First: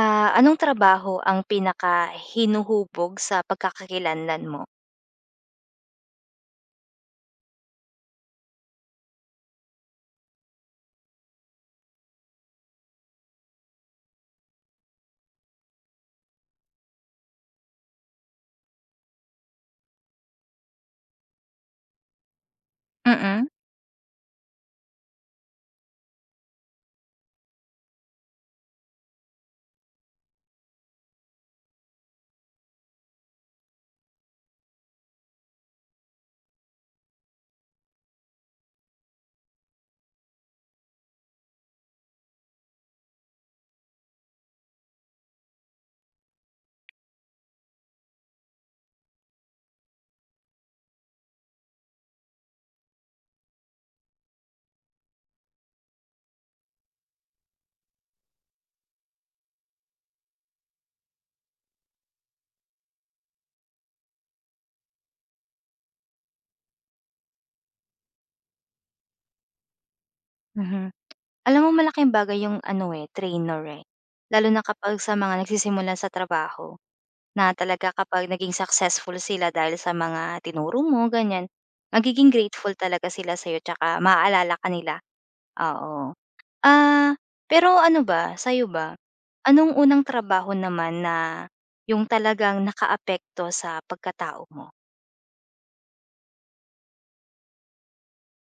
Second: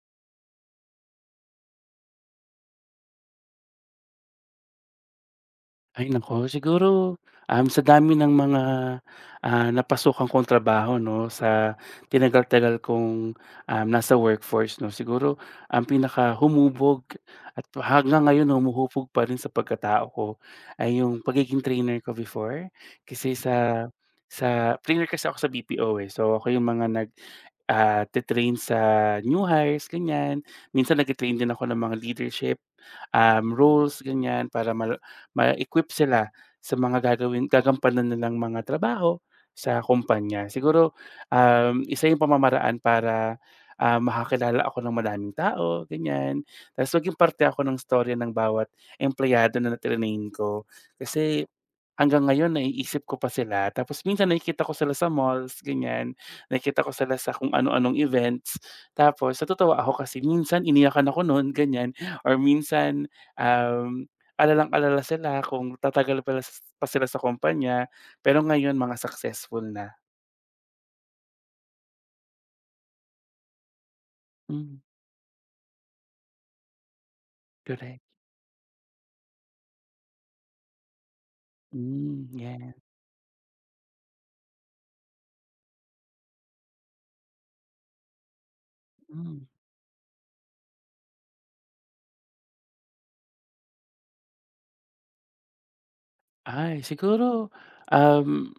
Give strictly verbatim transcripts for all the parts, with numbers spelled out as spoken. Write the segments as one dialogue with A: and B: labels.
A: Ah, anong trabaho ang pinaka hinuhubog sa pagkakakilanlan mo?
B: Ay naku, siguro, um, sa dami ng mga, ah, napasukan kong trabaho 'no, sa tinagal-tagal kong, um, nasa workforce 'no, siguro ang pinakahumubog at hanggang ngayon humuhubog pa rin sa pagkatao ko ay yung pagiging trainer ko before. Kasi
A: Mm.
B: sa sa trainer kasi ako sa B P O, eh. So, ako yung mga nag, ah, te sa new hires, ganyan. Minsan nagte-train din ako ng mga leadership um, rules ganyan para ma ma-equip sila sa mga gagawin gagampanan nilang mga trabaho sa kumpanya. Siguro, um, isa yung pamamaraan para, ah, makakilala ako ng madaming tao ganyan, ta's maging parte ako ng story ng bawat empleyado na trinain ko. Kasi hanggang ngayon naiisip ko pa sila tapos minsan nakikita ko sila sa malls, ganyan. Nakikita ko sila sa kung ano-anong events. Tapos natutuwa ako kasi minsan iniyakan ako nun, ganyan, or minsan, um, alalang-alala sila kung tatagal pala s- pa sila sa kumpanya, pero ngayon mga successful na.
A: Mhm. Alam mo malaking bagay yung ano, eh, trainer, eh. Lalo na
B: Hmm,
A: kapag sa mga nagsisimula sa trabaho na talaga
B: correct.
A: kapag naging successful sila dahil sa mga tinuro mo, ganyan,
B: Hmm,
A: magiging
B: yeah.
A: grateful talaga sila sa'yo tsaka maaalala ka nila, oo. Ah, pero ano ba, sa'yo ba,
B: Hmm.
A: anong unang trabaho naman na yung talagang nakaapekto sa pagkatao mo?
B: Ay siguro, um,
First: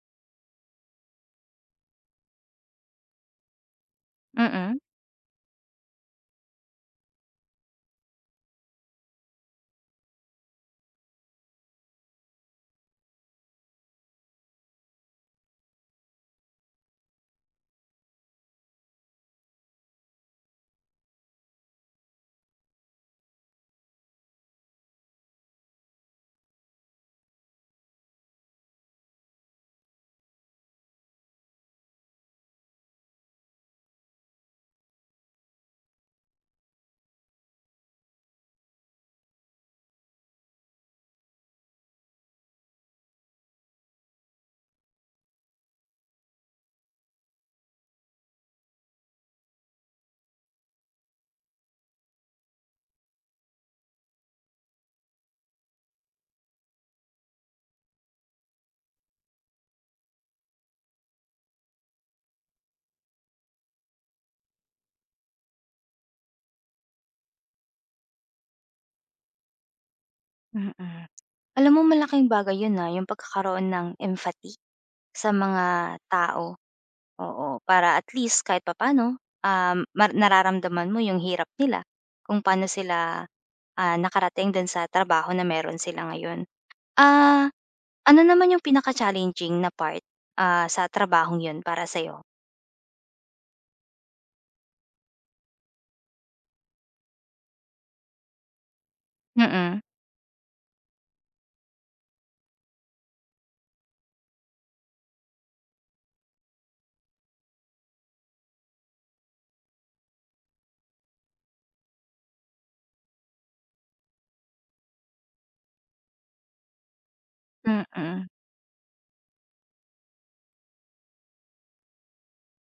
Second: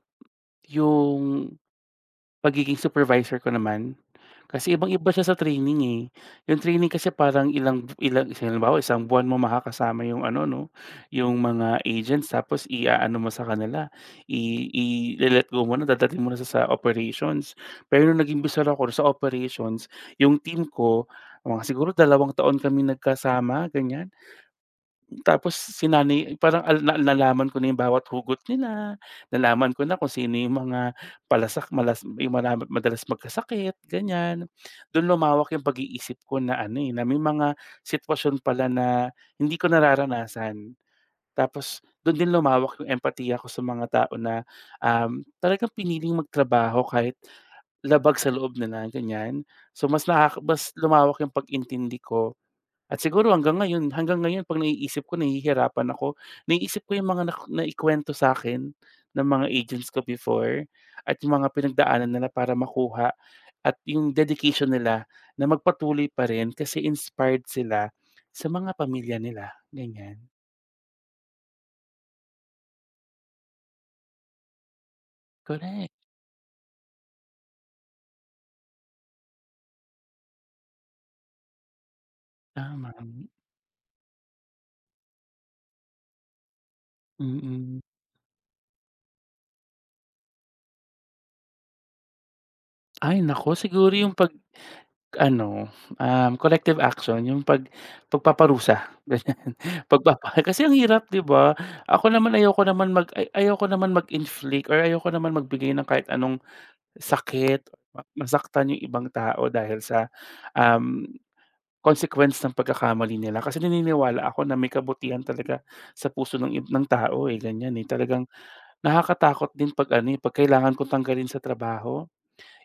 B: yung Pagiging supervisor ko naman, kasi
A: Mm.
B: ibang-iba siya sa training, eh. Yung training kasi parang ilang ilang halimbawa isang buwan mo makakasama yung ano 'no, yung mga agents tapos i-aano mo sa kanila, i ile-let go mo na, dadalhin mo na sa sa operations. Pero nung naging bisor ako sa operations, yung team ko, mga siguro dalawang taon kaming nagkasama, ganyan. Tapos si nanay parang al na nalaman ko na yung bawat hugot nila, nalaman ko na kung sino yung mga palasak malas yung mala madalas magkasakit, ganyan. Dun lumawak yung pag-iisip ko na ano, eh, na may mga sitwasyon pala na hindi ko nararanasan. Tapos dun din lumawak yung empathy ko sa mga tao na, um, talagang piniling magtrabaho kahit labag sa loob nila, ganyan. So mas nakaka mas lumawak yung pag-intindi ko at siguro hanggang ngayon hanggang ngayon 'pag naiisip ko nahihirapan ako. Naiisip ko yung mga nak naikwento sa akin ng mga agents ko before at yung mga pinagdaanan nila para makuha at yung dedication nila na magpatuloy pa rin kasi inspired sila sa mga pamilya nila, ganyan.
A: Mm. Alam mo malaking bagay yun, na yung pagkakaroon ng empathy sa
B: Correct,
A: mga tao. Oo, para at least kahit papaano, um, mar nararamdaman mo yung hirap nila, kung paano
B: tama.
A: sila, ah, nakarating din sa trabaho na meron sila ngayon. Ah,
B: Mm.
A: ano naman yung pinaka-challenging na part, ah, sa trabahong yun para sa'yo?
B: Ay naku, siguro yung 'pag ano, um, collective action yung pag pagpaparusa ganyan,
A: Mm,
B: pagpapa kasi ang hirap 'di ba? Ako naman ayoko naman mag ay ayoko naman mag-inflict or ayoko naman magbigay ng kahit anong sakit, ma masaktan yung ibang tao dahil sa, um, consequence ng pagkakamali nila kasi naniniwala ako na may kabutihan talaga sa puso ng ib ng tao, eh, ganyan, eh. Talagang
A: mm,
B: nakakatakot din 'pag ano, eh, 'pag kailangan kong tanggalin sa trabaho.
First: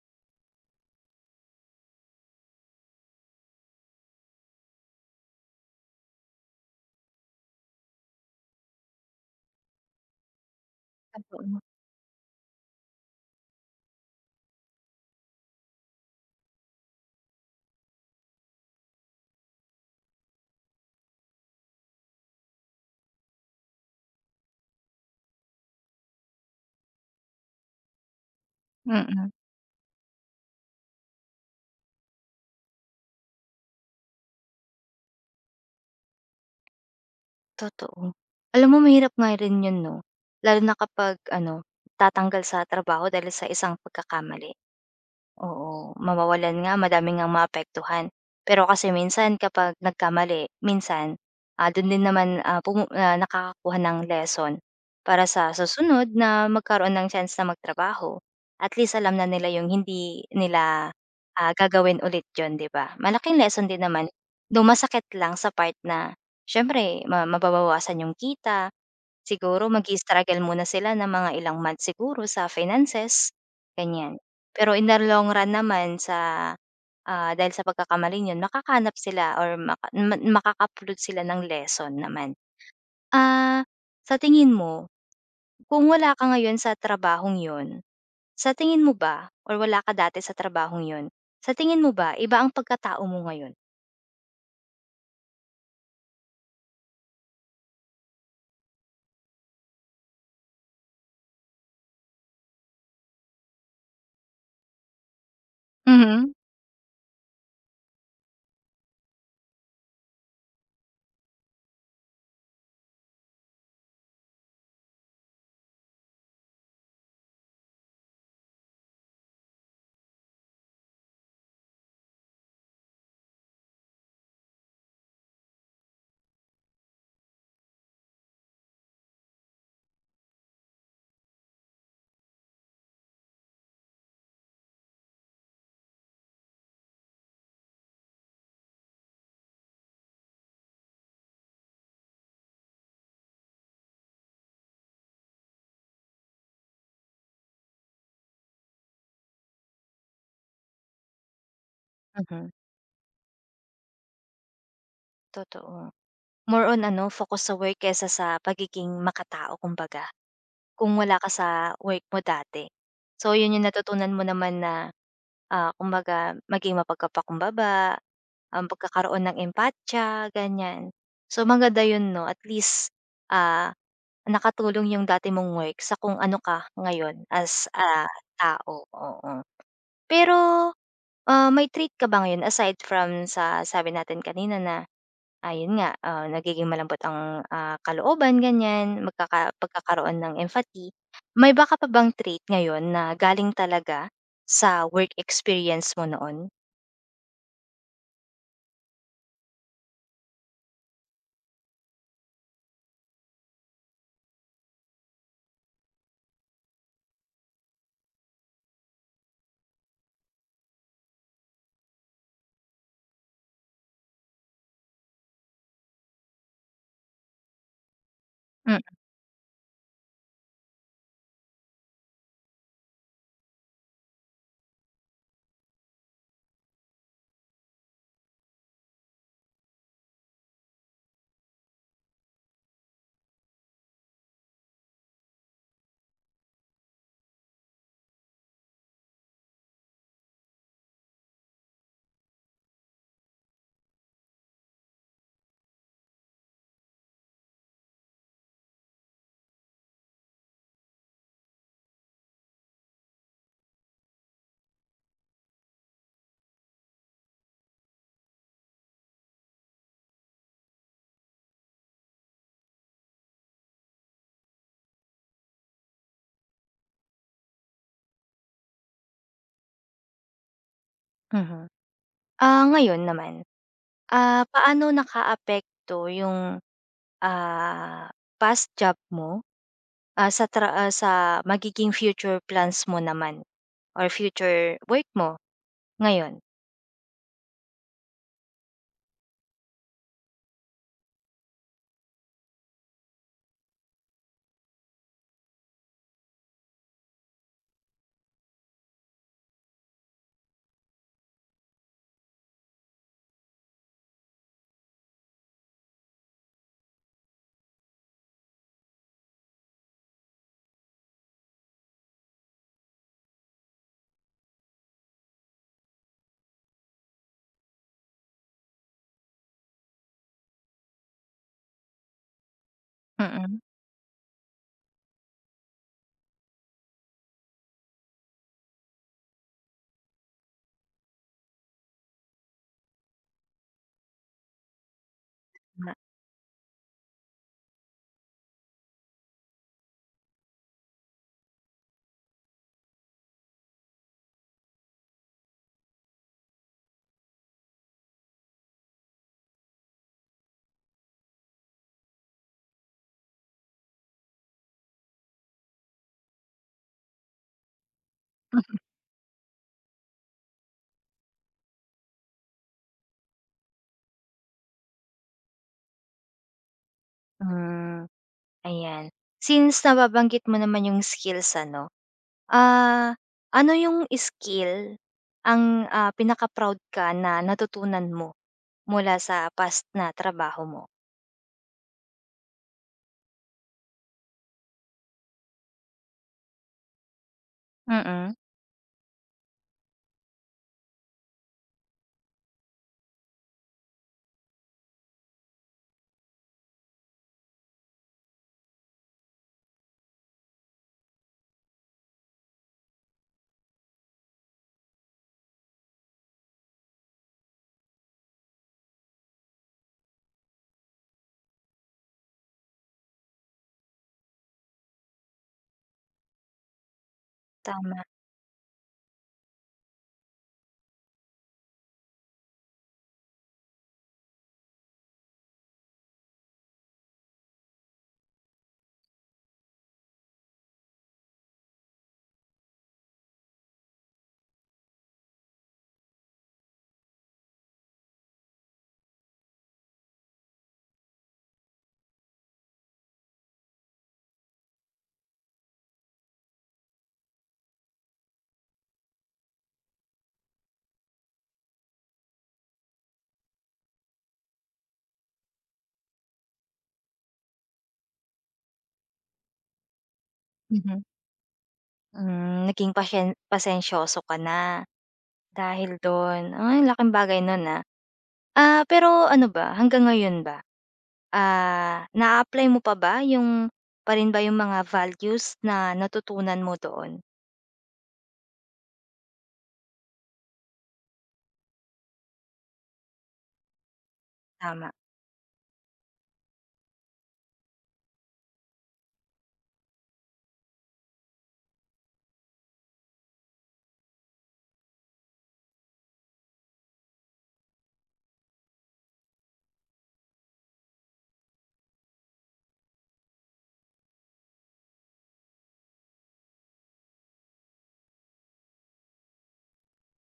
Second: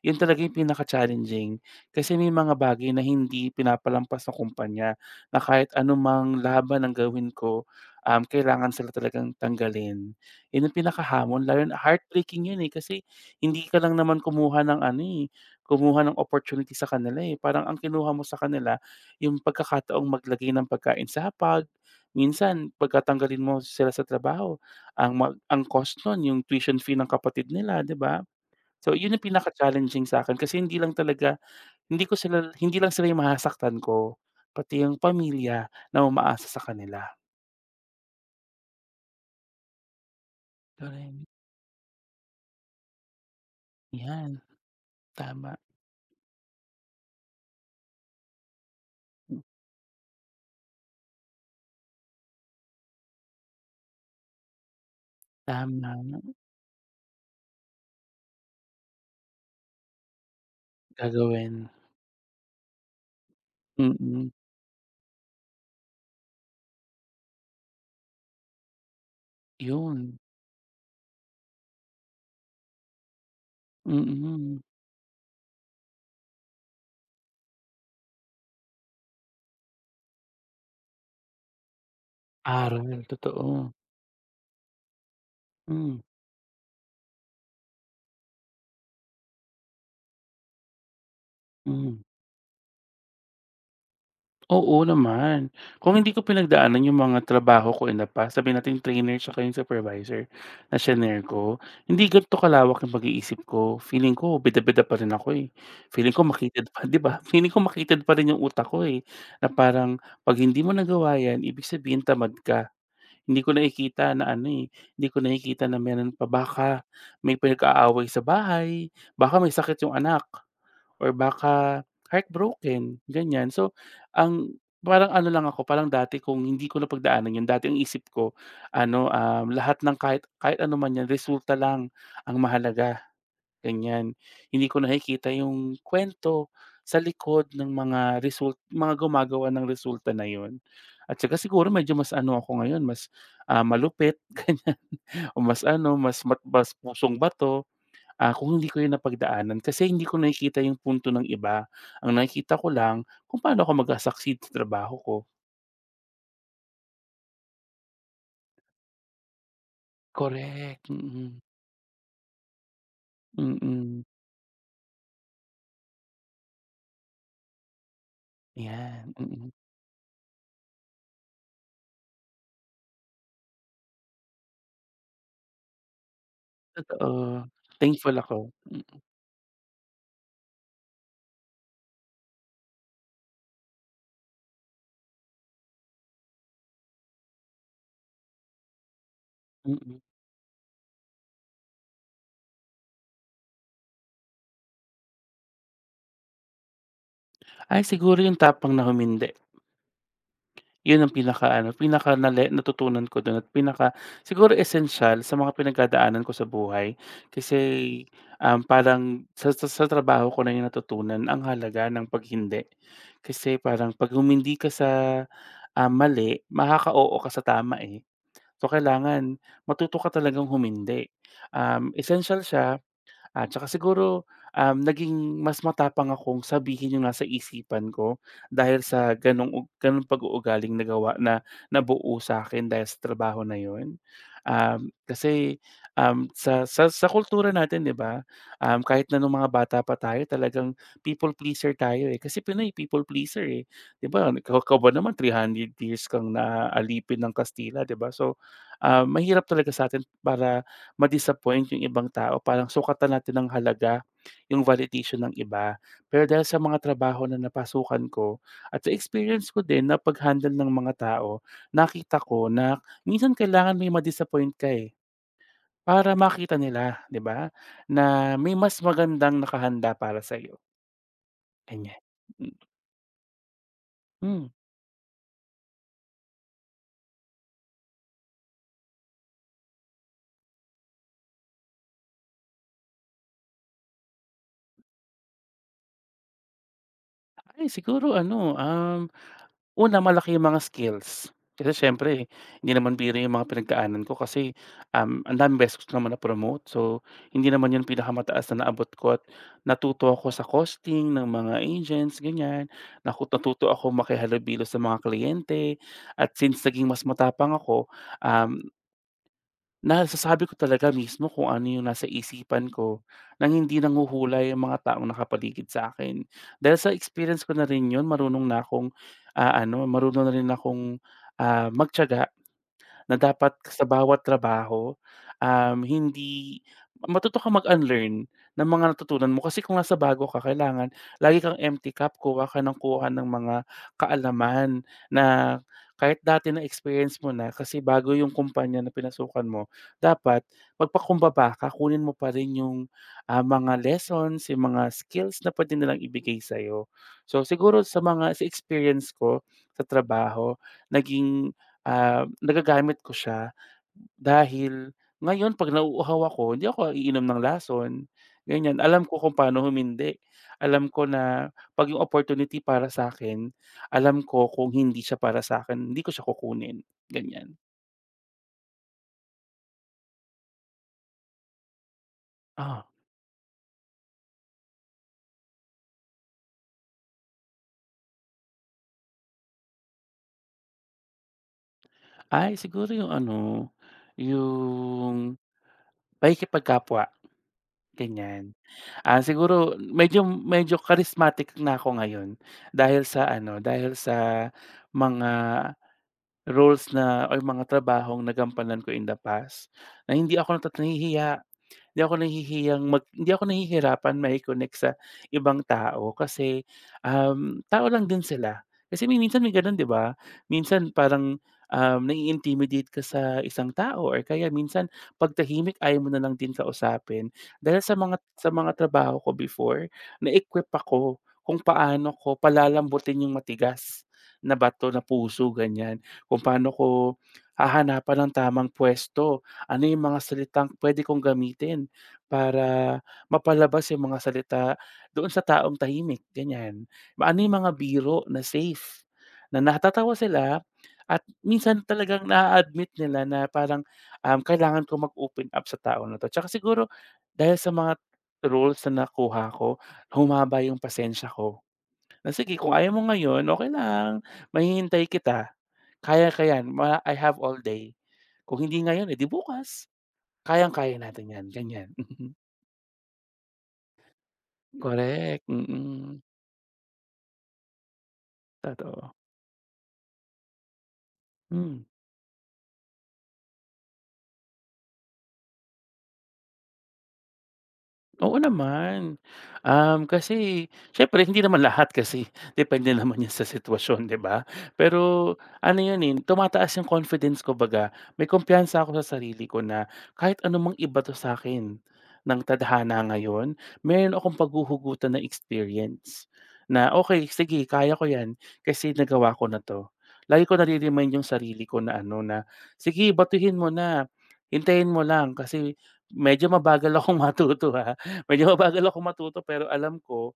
B: 'Yun talaga yung pinaka-challenging kasi may mga bagay na hindi pinapalampas ng kumpanya na kahit anumang laban ang gawin ko, um, kailangan sila talagang tanggalin. 'Yun ang pinakahamon
A: totoo,
B: lalo na heartbreaking 'yun, eh, kasi hindi ka lang naman kumuha ng ano, eh, kumuha ng opportunity sa kanila, eh. Parang ang kinuha mo sa kanila yung pagkakataong maglagay ng pagkain sa hapag. Minsan pagka mo sila sa trabaho ang mag ang cost nun yung tuition fee ng kapatid nila, 'di ba? So, yun ang
A: mm.
B: pinaka-challenging sa akin kasi hindi lang talaga hindi ko sila hindi lang sila yung mahasaktan ko, pati yung pamilya na umaasa sa kanila.
A: Totoo. Alam mo mahirap nga rin 'yun 'no, lalo na kapag
B: Galing,
A: ano, tatanggal sa trabaho dahil sa isang
B: 'yan,
A: pagkakamali.
B: tama,
A: Oo, mawawalan nga madami ngang maapektuhan. Pero kasi minsan kapag nagkamali, minsan, ah, dun din naman, ah, pumu ah, nakakakuha ng lesson para sa susunod
B: tama,
A: na magkaroon ng chance na magtrabaho. At least alam na nila yung hindi nila, ah,
B: gagawin.
A: gagawin ulit yun, 'di ba? Malaking lesson din naman,
B: Mm,
A: though masakit lang sa part na siyempre ma mababawasan yung kita. Siguro
B: yun,
A: mag-i-struggle muna sila ng mga ilang months siguro sa finances, ganyan.
B: mm.
A: Pero in the long run naman sa, ah, dahil sa pagkakamaling yun makakahanap sila or maka ma makaka sila ng lesson naman.
B: Aral, totoo.
A: Ah, sa tingin mo, kung
B: Hmm,
A: wala ka ngayon sa trabahong yun, sa tingin mo ba or wala ka dati sa trabahong yun, sa tingin mo
B: hmm.
A: ba iba ang pagkatao mo ngayon?
B: Oo naman. Kung hindi ko pinagdaanan yung mga trabaho ko in the past, sabihin natin trainer tsaka yung supervisor na senior ko, hindi ganito kalawak yung pag-iisip ko. Feeling ko bida-bida pa rin ako, eh. Feeling ko
A: Mhm,
B: makitid pa, 'di ba? Feeling ko makitid pa rin yung utak ko, eh, na parang 'pag hindi mo nagawa 'yan, ibig sabihin tamad ka. Hindi ko nakikita na ano, eh, Hindi ko nakikita na meron pa. Baka may pinag-aaway sa bahay, baka may sakit yung anak. Or baka heartbroken, ganyan. So, ang parang ano lang ako, parang dati kung hindi ko napagdaanan 'yun, dati ang isip ko ano, um, lahat ng kahit kahit ano man 'yan resulta lang ang mahalaga, ganyan. Hindi ko nakikita yung kwento sa likod ng mga result mga gumagawa ng resulta na 'yun. At saka siguro medyo mas ano ako ngayon, mas, ah, malupit ganyan o mas ano, mas mat mas pusong bato. Ah, kung hindi ko 'yun napagdaanan kasi hindi ko nakikita yung punto ng iba. Ang
A: mhm,
B: nakikita ko lang kung paano ako magsa-succeed sa trabaho ko.
A: totoo. More on ano, focus sa work kesa sa pagiging makatao kumbaga.
B: Correct,
A: Kung wala ka
B: mm.
A: sa work mo dati. So yun yung
B: Mm,
A: natutunan mo naman na, ah, kumbaga maging mapagkapakumbaba, um,
B: 'yan,
A: pagkakaroon ng
B: mm.
A: empatiya, ganyan. So maganda yun 'no at least, ah, nakatulong yung dati mong work sa kung ano ka ngayon
B: Totoo,
A: as a
B: thankful ako,
A: tao, oo. Pero, ah, may trait ka ba ngayon aside from sa sabi natin kanina na Ayun nga, ah, nagiging malambot ang, ah, kalooban ganyan, magkaka
B: mm.
A: pagkakaroon ng empathy. May baka pa bang trait ngayon na galing talaga sa work experience mo noon?
B: Ay siguro yung tapang na humindi. Yun ang pinaka ano pinaka nale natutunan ko dun at pinaka siguro essential sa mga pinagdadaanan ko sa buhay. Kasi, um, parang sa sa sa trabaho ko na yun natutunan ang halaga ng paghindi. Kasi parang 'pag humindi ka sa, ah, mali makaka-oo ka sa tama, eh. So,
A: Mm,
B: kailangan matuto ka talagang humindi. Um, esensyal siya at saka siguro, um, naging mas matapang akong sabihin yung nasa isipan ko dahil sa gano'ng u gano'ng pag-uugaling nagawa na nabuo sa'kin dahil sa trabaho na yun. Um, kasi, um, sa sa sa kultura natin 'di ba, um, kahit na nung mga bata pa tayo talagang people pleaser tayo, eh, kasi Pinoy people pleaser, eh. 'Di ba, ikaw ikaw ba naman 300 years kang naalipin ng Kastila 'di ba, so, ah, mahirap talaga sa sa'tin para ma-disappoint yung ibang tao parang sukatan natin ng halaga yung validation ng iba. Pero dahil sa mga trabaho na napasukan ko at sa experience ko din na pag-handle ng mga tao, nakita ko na minsan kailangan may ma-disappoint ka eh, para makita nila, 'di ba, na may mas magandang nakahanda para sa'yo,
A: mhm.
B: ganyan. Hmm.
A: Ah, ngayon naman, ah,
B: Hmm.
A: paano nakaapekto yung, ah, past job mo, ah, sa tra ah, sa magiging future plans mo naman or future work mo ngayon?
B: ay siguro ano, um Una, malaki yung mga skills. Kasi siyempre hindi naman biro yung mga pinagdaanan ko kasi, um, ang daming beses ko naman na-promote. So, hindi naman yun pinakamataas na naabot ko at natuto ako sa costing ng mga agents, ganyan. Naku natuto ako makihalubilo sa mga kliyente at since naging mas matapang ako. Um Nasasabi ko talaga mismo kung ano yung nasa isipan ko nang hindi nanguhulay ang mga taong nakapaligid sa akin. Dahil sa experience ko na rin yun marunong na akong, ah, ano marunong na rin akong, ah, magtiyaga na dapat
A: Mm,
B: sa bawat trabaho, um, hindi matuto ka mag-unlearn ng mga natutunan mo kasi kung nasa bago ka kailangan lagi kang empty cup, kuha ka ng kuha ng mga kaalaman na
A: nga.
B: kahit dati na-experience mo na kasi bago yung kumpanya na pinasukan mo, dapat magpakumbaba ka, kunin mo pa rin yung, ah, mga lessons, yung mga skills na puwede nilang ibigay sa'yo. So, siguro sa mga sa experience ko sa trabaho, naging Ah, nagagamit ko siya dahil ngayon 'pag nauuhaw ako hindi ako iinom ng lason,
A: Hmm.
B: ganyan. Alam ko kung paano humindi. Alam ko na 'pag yung opportunity para sa'kin, alam ko kung hindi siya para sa'kin hindi ko siya kukunin, ganyan.
A: Ayan. Since nababanggit mo naman yung skills ano,
B: ah
A: ah, ano yung skill ang, ah, pinaka-proud ka na natutunan mo mula sa past na trabaho mo?
B: Ay siguro yung ano, yung pakikipagkapwa,
A: Mm,
B: ganyan. Ah, siguro medyo medyo charismatic na ako ngayon dahil sa ano, dahil sa mga roles na o yung mga trabahong nagampanan ko in the past, na hindi ako nata't nahihiya hindi ako nahihiyang mag hindi ako nahihirapan mai-connect sa ibang tao kasi, um, tao lang din sila. Kasi may minsan may gano'n 'di ba? Minsan parang, um, nai-intimidate ka sa isang tao or kaya minsan 'pag tahimik ayaw mo na lang din kausapin. Dahil sa
A: tama.
B: mga sa mga trabaho ko before, na-equip ako kung paano ko palalambutin yung matigas na bato, na puso, ganyan. Kung paano ko hahanapan ng tamang puwesto, ano yung mga salitang puwede kong gamitin para mapalabas yung mga salita doon sa taong tahimik, ganyan. Ma ano yung mga biro na safe, na natatawa sila at minsan talagang na admit nila na parang, um, kailangan ko mag-open up sa tao na 'to. Tsaka siguro dahil sa mga rules na nakuha ko, humaba yung pasensya ko. Na sige kung ayaw mo ngayon, okay lang, mahihintay kita, kaya ko 'yan, ma I have all day. Kung hindi ngayon, eh, di bukas, kayang-kaya
A: Mhm.
B: natin 'yan, ganyan.
A: Hmm, naging pasyen pasensyoso ka na
B: Korek,
A: dahil
B: mm,
A: do'n. Ay, ang laking bagay no'n, ah. Ah,
B: totoo.
A: pero ano ba, hanggang ngayon ba,
B: Hmm.
A: ah, naa-apply mo pa ba yung pa rin ba yung mga values na natutunan mo doon?
B: Oo naman. Um, kasi syempre hindi naman lahat kasi depende naman 'yan sa sitwasyon, 'di ba?
A: Tama,
B: Pero ano 'yun, eh, tumataas 'yung confidence ko baga. May kumpiyansa ako sa sarili ko na kahit anumang iba 'to sa akin, ng tadhana ngayon, meron akong paghuhugutan na experience na, okay, sige kaya ko 'yan kasi nagawa ko na 'to." Lagi ko nare-remind 'yung sarili ko na ano na, "Sige batuhin mo na, hintayin mo lang kasi medyo mabagal akong matuto, ha." Medyo mabagal ako matuto pero alam ko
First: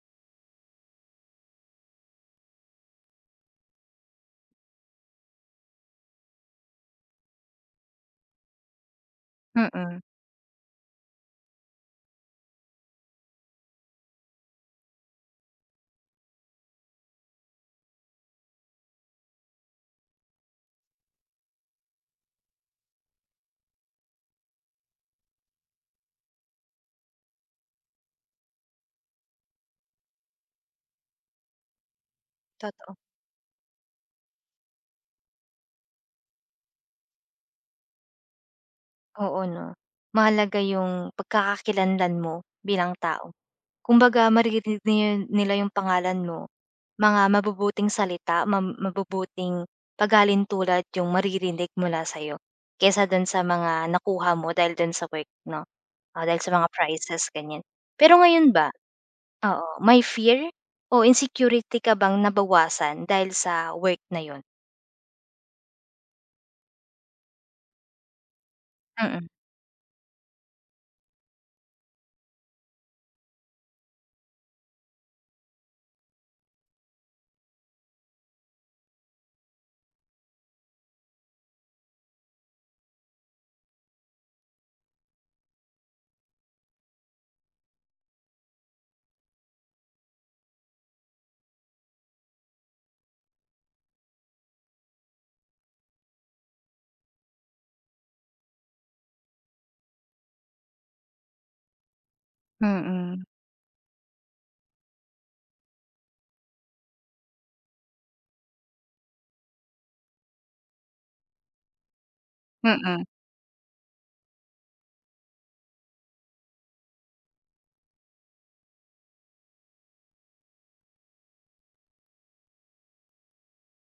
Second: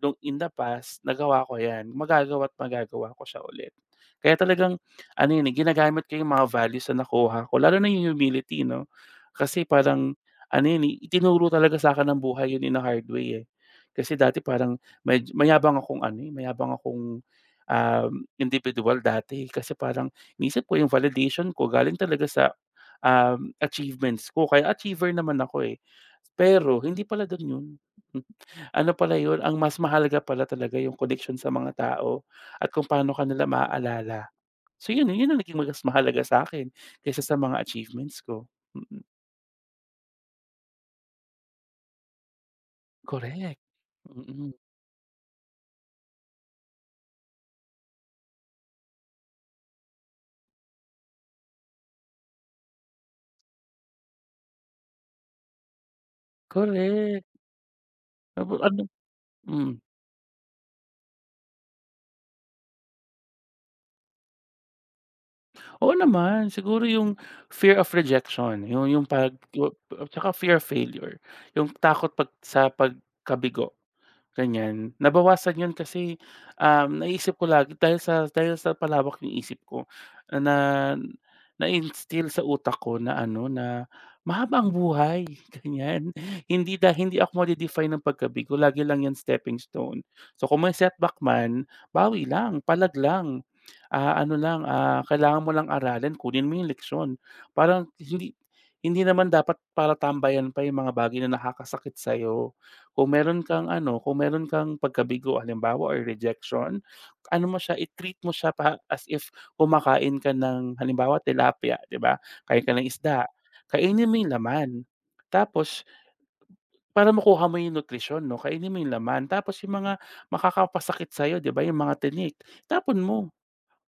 B: nung in the past nagawa ko 'yan, magagawa't magagawa ko siya ulit. Kaya talagang ano 'yun, eh, ginagamit ko yung mga values na nakuha ko lalo na yung humility 'no, kasi
A: mm,
B: parang ano 'yun, eh, itinuro talaga sa akin ng buhay 'yun in a hard way, eh. Kasi dati parang may mayabang akong ano, eh, mayabang akong, um, individual dati kasi parang iniisip ko yung validation ko galing talaga sa, um, achievements ko kaya achiever naman ako, eh. Pero hindi pala dun yun. Ano pala yun, ang mas mahalaga pala talaga yung connection sa mga tao at kung
A: toto
B: paano ka nila maaalala. So yun, yun ang naging mas mahalaga sa akin kaysa sa mga achievements ko. Mm,
A: Oo 'no, mahalaga yung pagkakakilanlan mo bilang tao.
B: correct.
A: Kumbaga
B: Mm,
A: maririnig ni nila yung pangalan mo, mga mabubuting salita, mam mabubuting paghalin tulad yung maririnig mula sa'yo, kesa dun sa mga nakuha mo dahil dun sa work 'no, o dahil sa mga prizes
B: correct.
A: ganyan. Pero ngayon
B: Aba
A: ba
B: ano mm.
A: oo, may fear o insecurity ka bang nabawasan dahil sa work na yun?
B: Oo naman, siguro yung fear of rejection, yung yung
A: Mm.
B: pag yu tsaka fear of failure, yung takot pag sa pagkabigo. Ganyan. Nabawasan 'yun kasi, um, naisip ko lagi dahil sa dahil sa palawak ng isip ko na na-instill sa utak ko na ano, na mahaba ang buhay, ganyan. Hindi da hindi ako made-define ng pagkabigo, lagi lang 'yan stepping stone. So kung may setback man, bawi lang, palag lang. Ah, ano lang, ah, kailangan mo lang aralin, kunin mo yung leksiyon. Parang hindi Hindi naman dapat para tambayan pa yung mga bagay na nakakasakit sa'yo. Kung
A: Mm,
B: meron kang ano, kung meron kang pagkabigo halimbawa or rejection, ano mo siya, i-treat mo siya pa as if kumakain ka ng halimbawa tilapia, 'di ba? Kain ka ng
A: mm,
B: isda, kainin mo yung laman. Tapos para makuha mo yung nutrisyon 'no, kainin mo yung laman. Tapos yung mga makakapasakit sa'yo, 'di ba, yung mga tinik, tapon mo.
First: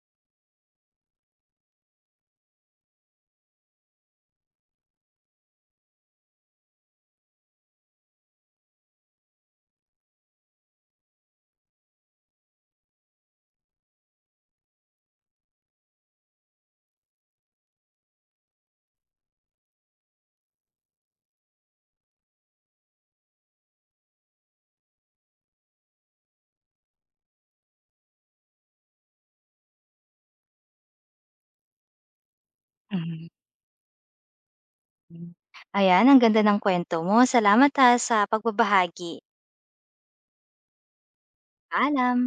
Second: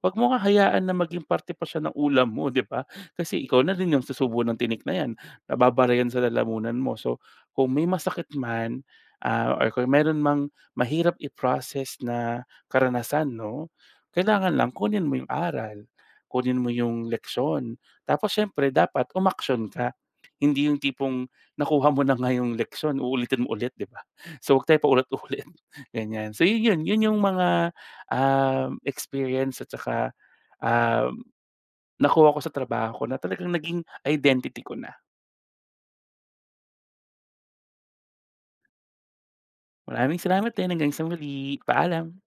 B: Wag mo hahayaan na maging parte pa siya ng ulam mo, 'di ba? Kasi ikaw na rin yung susubo ng tinik na 'yan, nababara 'yan sa lalamunan mo. So, kung may masakit man, ah, or kung meron mang mahirap i-process na karanasan 'no, kailangan lang kunin mo yung aral, kunin mo yung leksyon. Tapos siyempre dapat umaksiyon ka, hindi yung tipong nakuha mo na nga yung leksyon, uulitin mo ulit, 'di ba? So, wag tayo paulit-ulit, ganyan. So, yun yun, yun yung mga um, experience at saka, um, nakuha ko sa trabaho ko na
A: mhm.
B: talagang naging identity ko na.
A: Hmm. Ayan, ang ganda ng kwento mo. Salamat ha, sa pagbabahagi.
B: Maraming salamat din, hanggang sa muli, paalam.
A: Paalam.